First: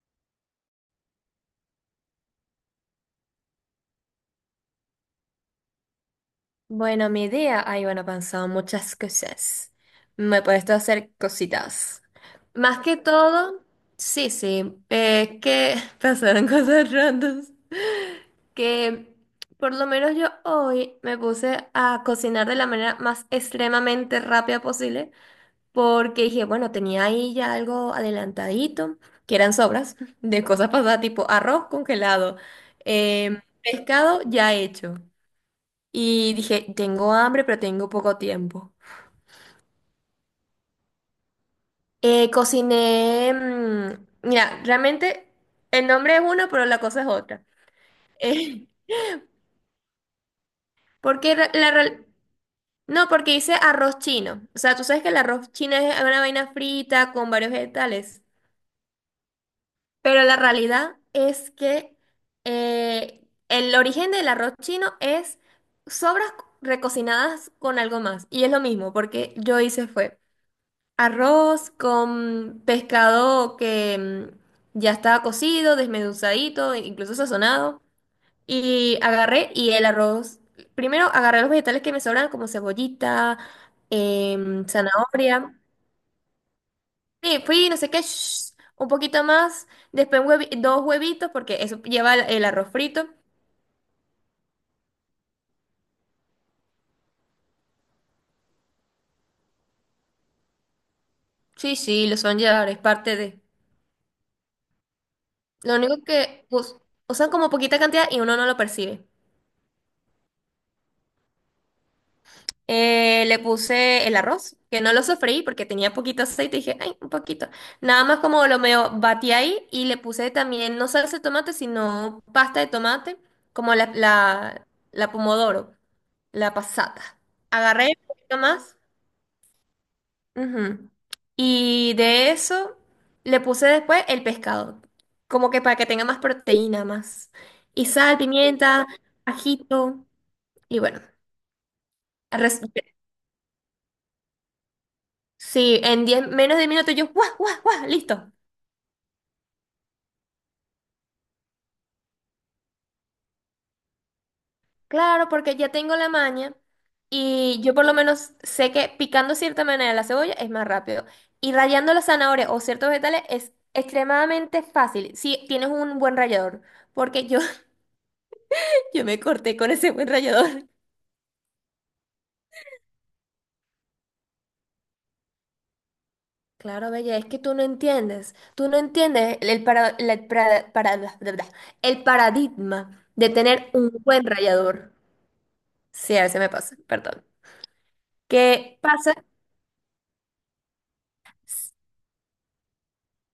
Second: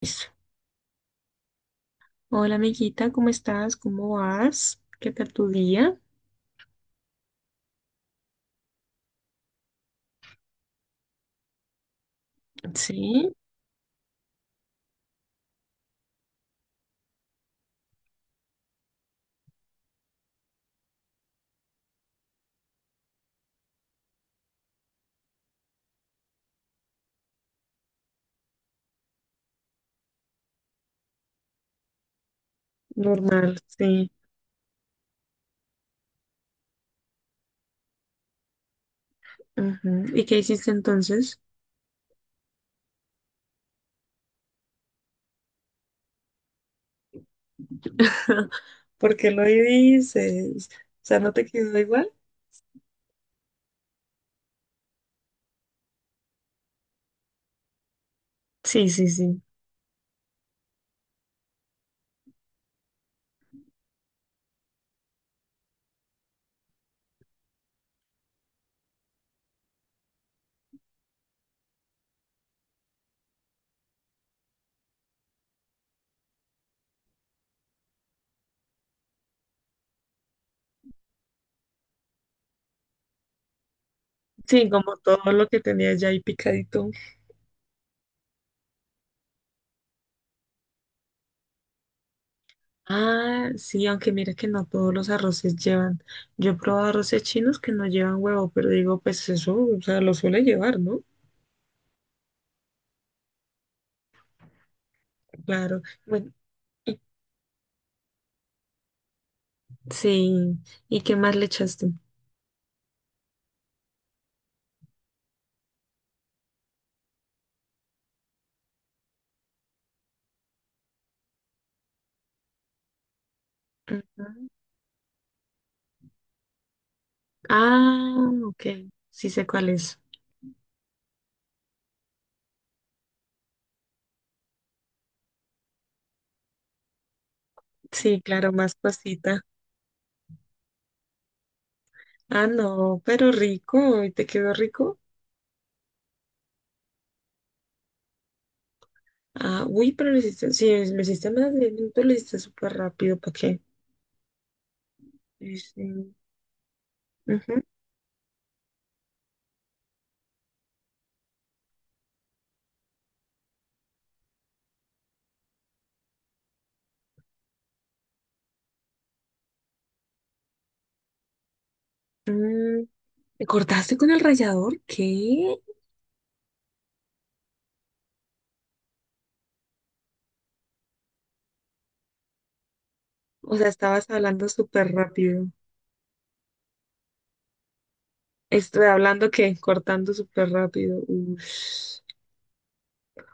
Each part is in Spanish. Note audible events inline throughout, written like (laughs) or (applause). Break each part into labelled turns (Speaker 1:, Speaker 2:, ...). Speaker 1: Eso. Hola amiguita, ¿cómo estás? ¿Cómo vas? ¿Qué tal tu día?
Speaker 2: Bueno, mi día, ay, bueno, he pensado muchas cosas. Me he puesto a hacer cositas. Más que
Speaker 1: Sí,
Speaker 2: todo, sí, sí, que (laughs) pasaron cosas randoms. Que por lo menos yo hoy me puse a cocinar de la manera más extremadamente rápida posible, porque dije, bueno, tenía ahí ya algo adelantadito, que eran sobras de cosas pasadas, tipo arroz congelado,
Speaker 1: normal, sí.
Speaker 2: pescado ya hecho. Y dije, tengo hambre, pero tengo poco tiempo.
Speaker 1: Ujú. ¿Y qué hiciste entonces?
Speaker 2: Cociné, mira, realmente el nombre es uno, pero la cosa es otra. Eh,
Speaker 1: ¿Por qué lo dices? O
Speaker 2: (laughs)
Speaker 1: sea, ¿no
Speaker 2: porque
Speaker 1: te
Speaker 2: ra- la,
Speaker 1: quedó
Speaker 2: real-
Speaker 1: igual?
Speaker 2: No, porque hice arroz chino. O sea, tú sabes que el arroz chino es una vaina frita con varios vegetales.
Speaker 1: Sí, sí, sí.
Speaker 2: Pero la realidad es que el origen del arroz chino es sobras recocinadas con algo más. Y es lo mismo, porque yo hice fue. Arroz con pescado que ya estaba cocido, desmenuzadito, incluso sazonado. Y agarré y el arroz. Primero agarré los vegetales que me sobran, como cebollita,
Speaker 1: Sí, como todo lo
Speaker 2: zanahoria.
Speaker 1: que tenía ya ahí picadito.
Speaker 2: Sí, fui, no sé qué, shh, un poquito más. Después dos huevitos, porque eso lleva el arroz frito.
Speaker 1: Ah, sí, aunque mira que no todos los arroces llevan. Yo he probado arroces chinos que no llevan huevo, pero digo, pues eso, o sea, lo suele llevar, ¿no?
Speaker 2: Sí, sí, lo son llevar, es parte de. Lo
Speaker 1: Claro.
Speaker 2: único
Speaker 1: Bueno,
Speaker 2: que
Speaker 1: y,
Speaker 2: usan como poquita cantidad y uno no lo percibe.
Speaker 1: sí. ¿Y qué más le echaste?
Speaker 2: Le puse el arroz, que no lo sofreí porque tenía poquito aceite, dije, ay, un poquito. Nada más como lo medio batí ahí y le puse también, no salsa de tomate, sino pasta de tomate, como la pomodoro, la pasata. Agarré un
Speaker 1: Ah,
Speaker 2: poquito
Speaker 1: ok.
Speaker 2: más,
Speaker 1: Sí sé cuál es.
Speaker 2: ujú, y de eso le puse después el pescado, como que para que tenga más proteína, más. Y sal,
Speaker 1: Sí, claro, más
Speaker 2: pimienta,
Speaker 1: pasita.
Speaker 2: ajito y bueno,
Speaker 1: Ah, no, pero rico. ¿Y te quedó rico?
Speaker 2: sí, en 10 menos de 10 minutos yo, guau, guau, guau, listo.
Speaker 1: Ah, uy, pero lo hiciste, sí, lo hiciste más de minutos, lo hiciste súper rápido, ¿para qué?
Speaker 2: Claro, porque
Speaker 1: Sí,
Speaker 2: ya tengo la
Speaker 1: sí.
Speaker 2: maña y
Speaker 1: Ujú.
Speaker 2: yo por lo menos sé que picando cierta manera la cebolla es más rápido. Y rallando las zanahorias o ciertos vegetales es extremadamente fácil si tienes un buen rallador, porque yo, (laughs) yo me corté con ese buen rallador.
Speaker 1: Mm, ¿Te cortaste con el rallador? ¿Qué?
Speaker 2: Claro, Bella, es que tú no entiendes el, para, la- para- bla, bla, bla, el paradigma de
Speaker 1: O sea,
Speaker 2: tener un
Speaker 1: estabas
Speaker 2: buen
Speaker 1: hablando súper
Speaker 2: rallador.
Speaker 1: rápido.
Speaker 2: Sí, a veces me pasa, perdón. ¿Qué
Speaker 1: Estoy
Speaker 2: pasa?
Speaker 1: hablando que cortando súper rápido. Ush.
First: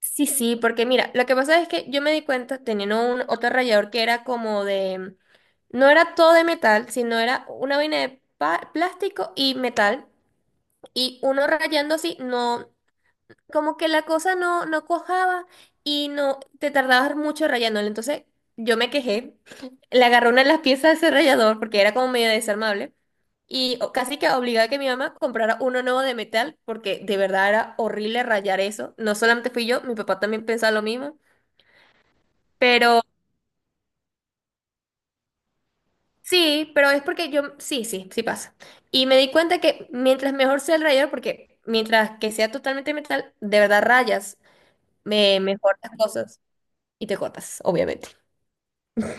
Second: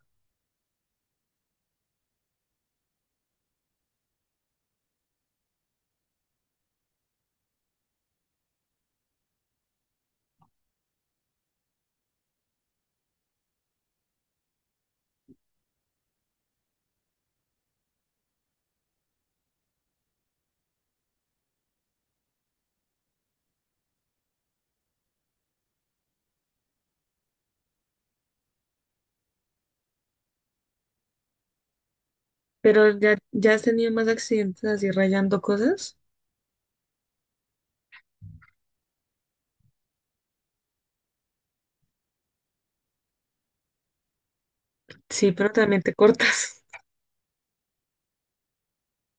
Speaker 2: Sí, sí, porque mira, lo que pasa es que yo me di cuenta teniendo un otro rallador que era como de, no era todo de metal, sino era una vaina de plástico y metal, y uno rayando así, no, como que la cosa no, no cuajaba y no, te tardabas mucho rayándolo, entonces yo me quejé, (laughs) le agarré una de las piezas de ese rallador porque era como medio desarmable. Y casi que obligaba a que mi mamá comprara uno nuevo de metal porque de verdad era horrible rayar eso. No solamente fui yo, mi papá también pensaba lo mismo.
Speaker 1: Pero
Speaker 2: Pero
Speaker 1: ya has tenido más accidentes así rayando cosas.
Speaker 2: sí, pero es porque yo, sí, sí, sí pasa. Y me di cuenta que mientras mejor sea el rayador, porque mientras que sea totalmente metal, de verdad rayas,
Speaker 1: Sí,
Speaker 2: me
Speaker 1: pero
Speaker 2: mejor
Speaker 1: también
Speaker 2: las
Speaker 1: te
Speaker 2: cosas
Speaker 1: cortas.
Speaker 2: y te cortas, obviamente.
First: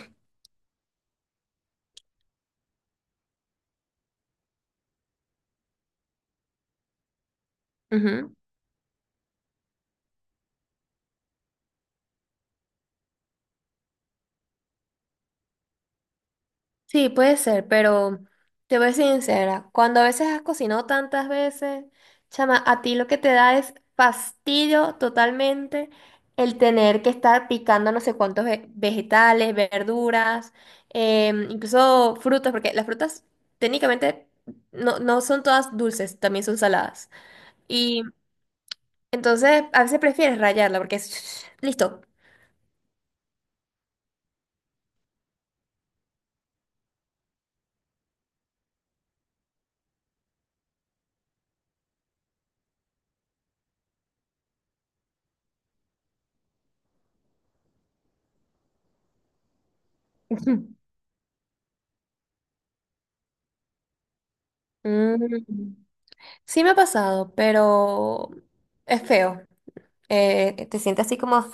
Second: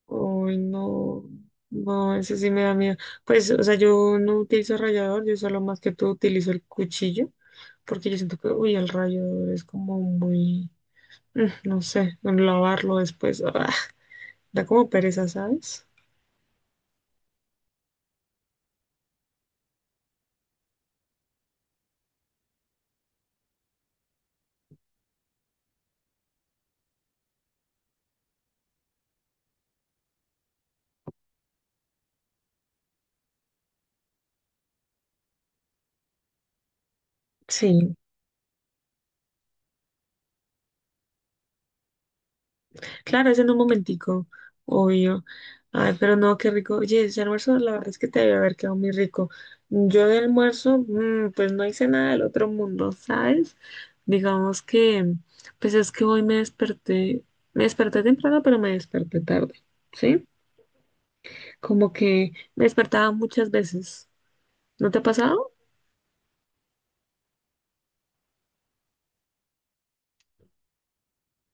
Speaker 1: Uy, no, no, ese sí me da miedo. Pues, o sea, yo no utilizo rallador, yo solo más que todo utilizo el cuchillo, porque yo
Speaker 2: Ujú.
Speaker 1: siento que, uy, el rallador es como muy, mm, no sé, lavarlo después, ah, da como pereza, ¿sabes?
Speaker 2: Sí, puede ser, pero te voy a ser sincera, cuando a veces has cocinado tantas veces, chama, a ti lo que te da es fastidio totalmente el tener que estar picando no sé cuántos vegetales, verduras, incluso frutas, porque las frutas técnicamente no, no son todas dulces, también son saladas.
Speaker 1: Sí.
Speaker 2: Y entonces a veces prefieres rayarla porque es (sniffs) listo.
Speaker 1: Claro, es en un momentico, obvio. Ay, pero no, qué rico. Oye, ese almuerzo, la verdad es que te debe haber quedado muy rico. Yo de almuerzo, mm, pues no hice nada del otro mundo, ¿sabes? Digamos que, pues es que hoy me desperté temprano, pero me desperté tarde, ¿sí?
Speaker 2: (laughs)
Speaker 1: Como que me despertaba muchas veces. ¿No te ha pasado?
Speaker 2: Mm. Sí me ha pasado, pero es feo. Te sientes así como,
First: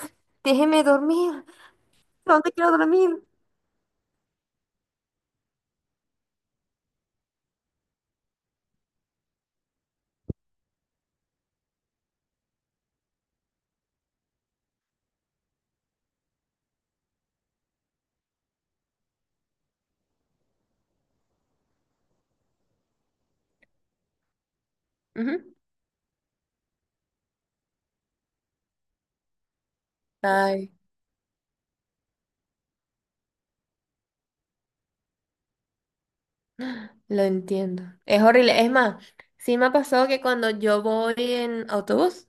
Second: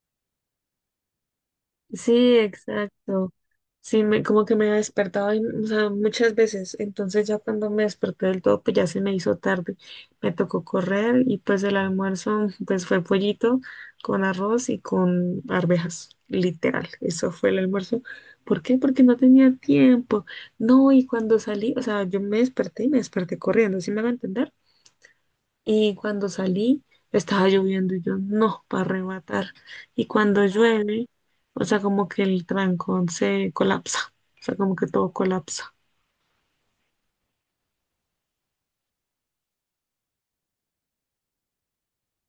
Speaker 2: déjeme dormir,
Speaker 1: Sí,
Speaker 2: ¿dónde quiero dormir?
Speaker 1: exacto. Sí, como que me despertaba, y, o sea, muchas veces. Entonces ya cuando me desperté del todo, pues ya se me hizo tarde. Me tocó correr y pues el almuerzo, pues fue pollito con arroz y con arvejas, literal. Eso fue el almuerzo. ¿Por qué? Porque no tenía tiempo. No, y cuando salí, o sea, yo me desperté y me desperté corriendo, ¿sí me van a entender?
Speaker 2: Ujú.
Speaker 1: Y cuando salí, estaba lloviendo y yo, no, para arrebatar. Y cuando
Speaker 2: Ay,
Speaker 1: llueve, o sea, como que el trancón se colapsa, o sea, como que todo colapsa.
Speaker 2: lo entiendo. Es horrible. Es más, sí me ha pasado que cuando yo voy en autobús,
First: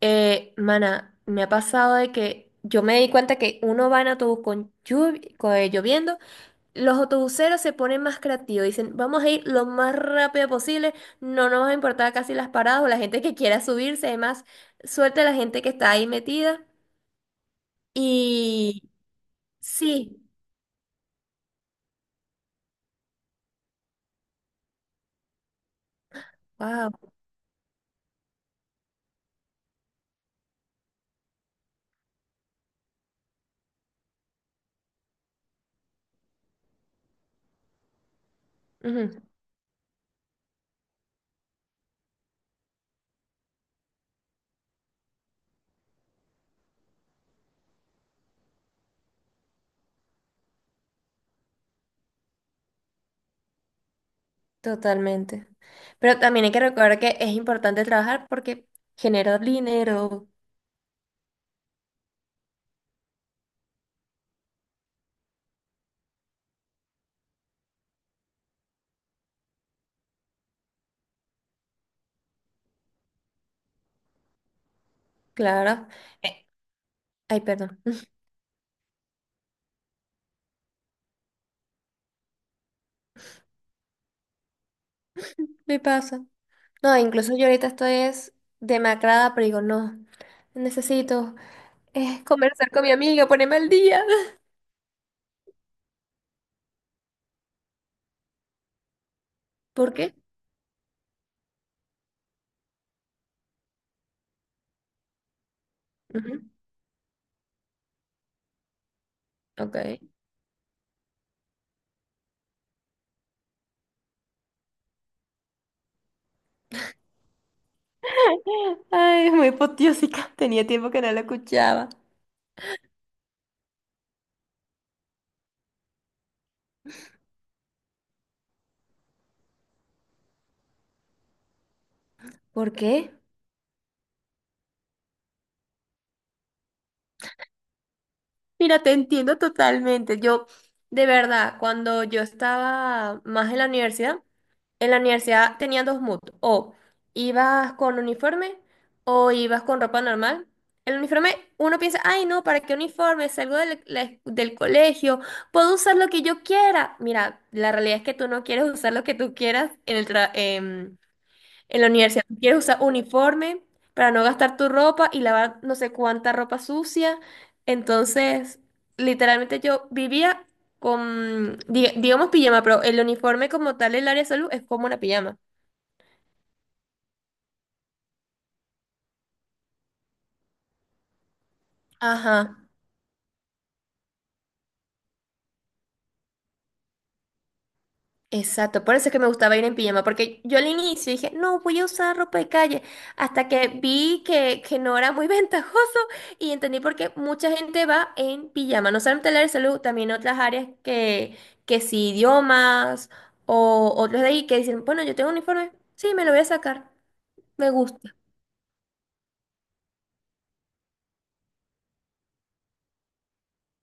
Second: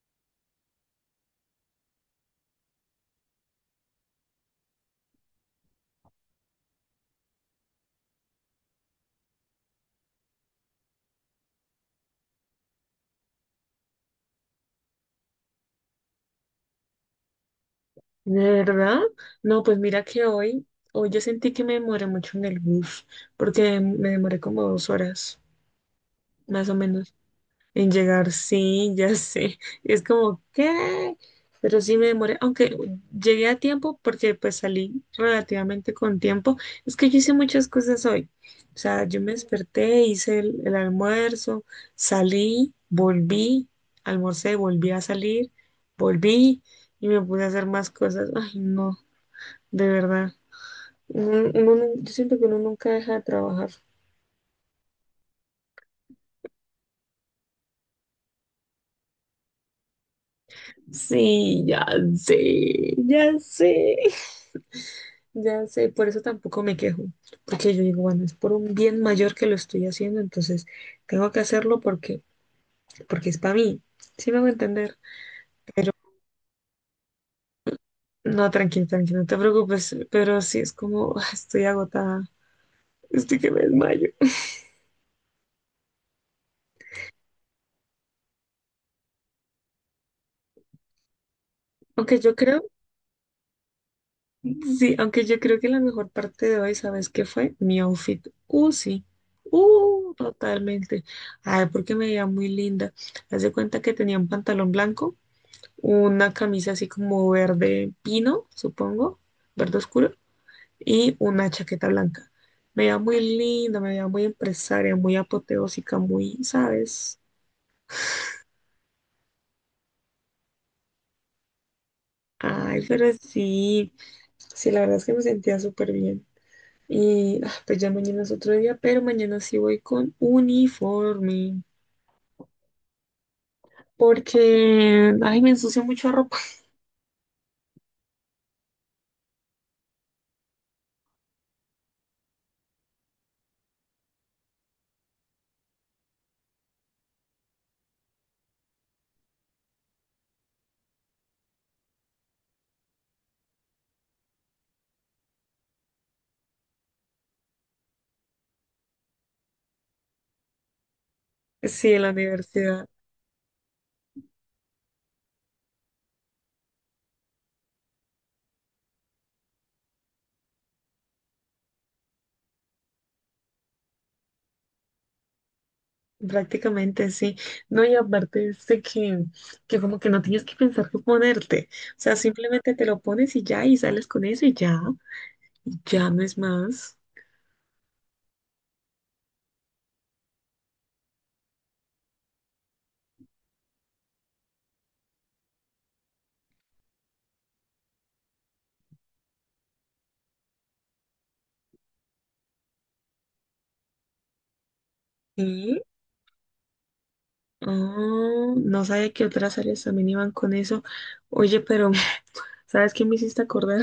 Speaker 2: mana, me ha pasado de que yo me di cuenta que uno va en autobús con lloviendo, los autobuseros se ponen más creativos, dicen, vamos a ir lo más rápido posible, no nos va a importar casi las paradas o la gente que quiera subirse, además, suerte a la gente que está ahí metida.
Speaker 1: ¿De
Speaker 2: Y
Speaker 1: verdad? No, pues mira
Speaker 2: sí.
Speaker 1: que hoy, hoy yo sentí que me demoré mucho en el bus, porque me demoré como 2 horas, más o
Speaker 2: Wow,
Speaker 1: menos. En llegar, sí, ya sé. Es como, ¿qué? Pero sí me demoré, aunque llegué a tiempo porque pues salí relativamente con tiempo. Es que yo hice muchas cosas hoy. O sea,
Speaker 2: ujú,
Speaker 1: yo me desperté, hice el almuerzo, salí, volví, almorcé, volví a salir, volví y me puse a hacer más cosas. Ay, no, de verdad. Yo siento que uno nunca deja de trabajar.
Speaker 2: totalmente. Pero también hay que recordar que es importante trabajar porque genera dinero,
Speaker 1: Sí, ya sé. Ya sé, por eso tampoco me quejo, porque yo digo, bueno, es por un bien mayor que lo estoy haciendo, entonces tengo que hacerlo porque, porque es para mí, sí me hago entender,
Speaker 2: claro.
Speaker 1: pero
Speaker 2: Eh, Ay, perdón,
Speaker 1: no, tranquilo, tranquilo, no te preocupes, pero sí es como, ah, estoy agotada, estoy que me desmayo.
Speaker 2: (laughs) me pasa. No, incluso yo ahorita estoy es demacrada, pero digo, no, necesito
Speaker 1: Aunque yo creo,
Speaker 2: conversar con mi amiga, ponerme al día. (laughs)
Speaker 1: sí, Aunque yo creo que la mejor parte de hoy, ¿sabes qué fue? Mi outfit, sí,
Speaker 2: ¿Por qué?
Speaker 1: totalmente, ay, porque me veía muy linda, haz de cuenta que tenía un pantalón blanco, una
Speaker 2: Ujú,
Speaker 1: camisa así como verde pino, supongo, verde
Speaker 2: ok.
Speaker 1: oscuro, y una chaqueta blanca. Me veía muy linda, me veía muy empresaria, muy apoteósica, muy, ¿sabes?
Speaker 2: (laughs) Ay, muy potiósica. (laughs) Tenía tiempo que no la escuchaba.
Speaker 1: Ay, pero sí, sí, la verdad es que me sentía súper bien. Y ah, pues ya mañana es otro día, pero mañana sí voy con uniforme,
Speaker 2: ¿Por qué?
Speaker 1: porque, ay, me ensucio mucha ropa. (laughs)
Speaker 2: Mira, te entiendo totalmente. Yo, de verdad, cuando yo estaba más en la universidad, en la universidad tenían dos moods, o ibas con uniforme o ibas con ropa normal. El uniforme, uno piensa, ay no, ¿para qué uniforme? Salgo del colegio, puedo usar lo que yo quiera. Mira, la realidad es que tú no quieres usar lo que tú quieras en el trabajo. En la
Speaker 1: Sí, en la
Speaker 2: universidad tú quieres usar
Speaker 1: universidad.
Speaker 2: uniforme para no gastar tu ropa y lavar no sé cuánta ropa sucia. Entonces, literalmente yo vivía con, digamos, pijama, pero el uniforme como tal, el área de salud es como una pijama.
Speaker 1: Prácticamente sí. No, y aparte este que como que no tienes que pensar qué ponerte. O sea,
Speaker 2: Ajá.
Speaker 1: simplemente te lo pones y ya, y sales con eso y ya. Y ya no es más.
Speaker 2: Exacto, por eso es que me gustaba ir en pijama, porque yo al inicio dije, no, voy a usar ropa de calle, hasta que vi que no era muy (laughs) ventajoso y entendí por qué mucha gente va en pijama, no solamente el área de salud, también otras áreas que sí, idiomas o otros de ahí que dicen, bueno, yo tengo un uniforme,
Speaker 1: Sí.
Speaker 2: sí, me lo voy a sacar, me gusta.
Speaker 1: Ah, no sabía que otras áreas también iban con eso. Oye, pero (laughs) ¿sabes qué me hiciste acordar?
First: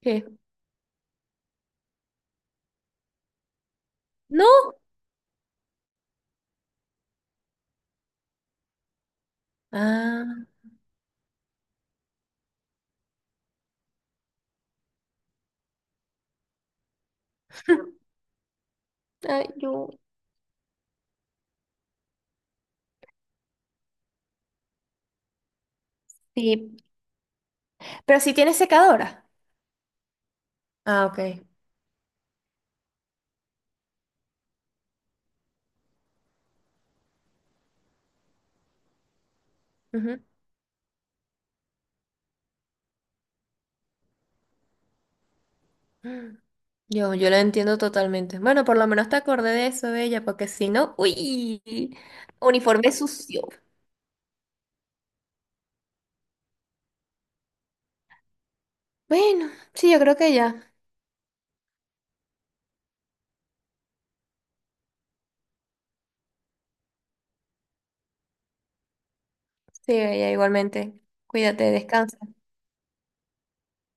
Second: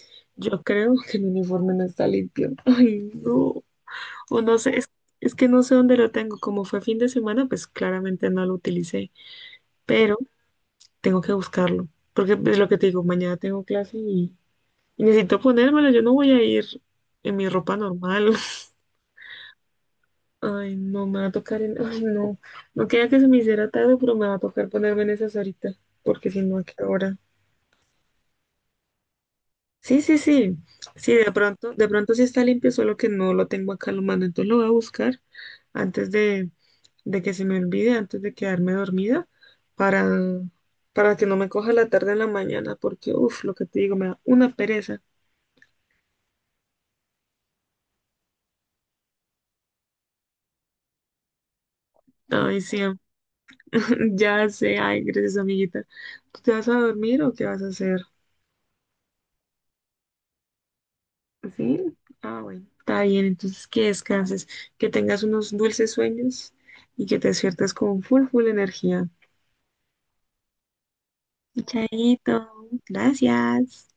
Speaker 2: ¿Qué?
Speaker 1: Yo creo que el uniforme no está limpio. (laughs) Ay, no. O
Speaker 2: ¿No?
Speaker 1: no sé, es que no sé dónde lo tengo. Como fue fin de semana, pues claramente no lo utilicé. Pero
Speaker 2: Ah,
Speaker 1: tengo que buscarlo, porque es lo que te digo, mañana tengo clase y necesito ponérmelo, yo no voy a ir en mi ropa
Speaker 2: (laughs)
Speaker 1: normal.
Speaker 2: ay, yo.
Speaker 1: (laughs) Ay, no, me va a tocar en... Ay, no, no quería que se me hiciera tarde, pero me va a tocar ponerme en esas ahorita, porque si no, ¿a
Speaker 2: Sí,
Speaker 1: qué hora?
Speaker 2: pero si tienes secadora.
Speaker 1: Sí, sí, sí,
Speaker 2: Ah,
Speaker 1: sí,
Speaker 2: ok.
Speaker 1: de pronto sí está limpio, solo que no lo tengo acá a la mano, entonces lo voy a buscar antes de que se me olvide, antes de quedarme dormida, para, para que no me coja la tarde en la mañana, porque, uff, lo que te digo, me da una pereza.
Speaker 2: Yo la entiendo totalmente. Bueno, por lo menos te acordé de eso, Bella, porque si no, uy,
Speaker 1: Ay, sí,
Speaker 2: uniforme sucio.
Speaker 1: (laughs) ya sé, ay, gracias, amiguita. ¿Tú te vas a dormir o qué vas a hacer?
Speaker 2: Bueno, sí, yo creo que ya.
Speaker 1: ¿Sí? Ah, bueno, está bien, entonces que descanses, que tengas unos dulces sueños y que te despiertes con full, full energía.
Speaker 2: Sí, Bella, igualmente. Cuídate, descansa.
Speaker 1: Chaito, gracias.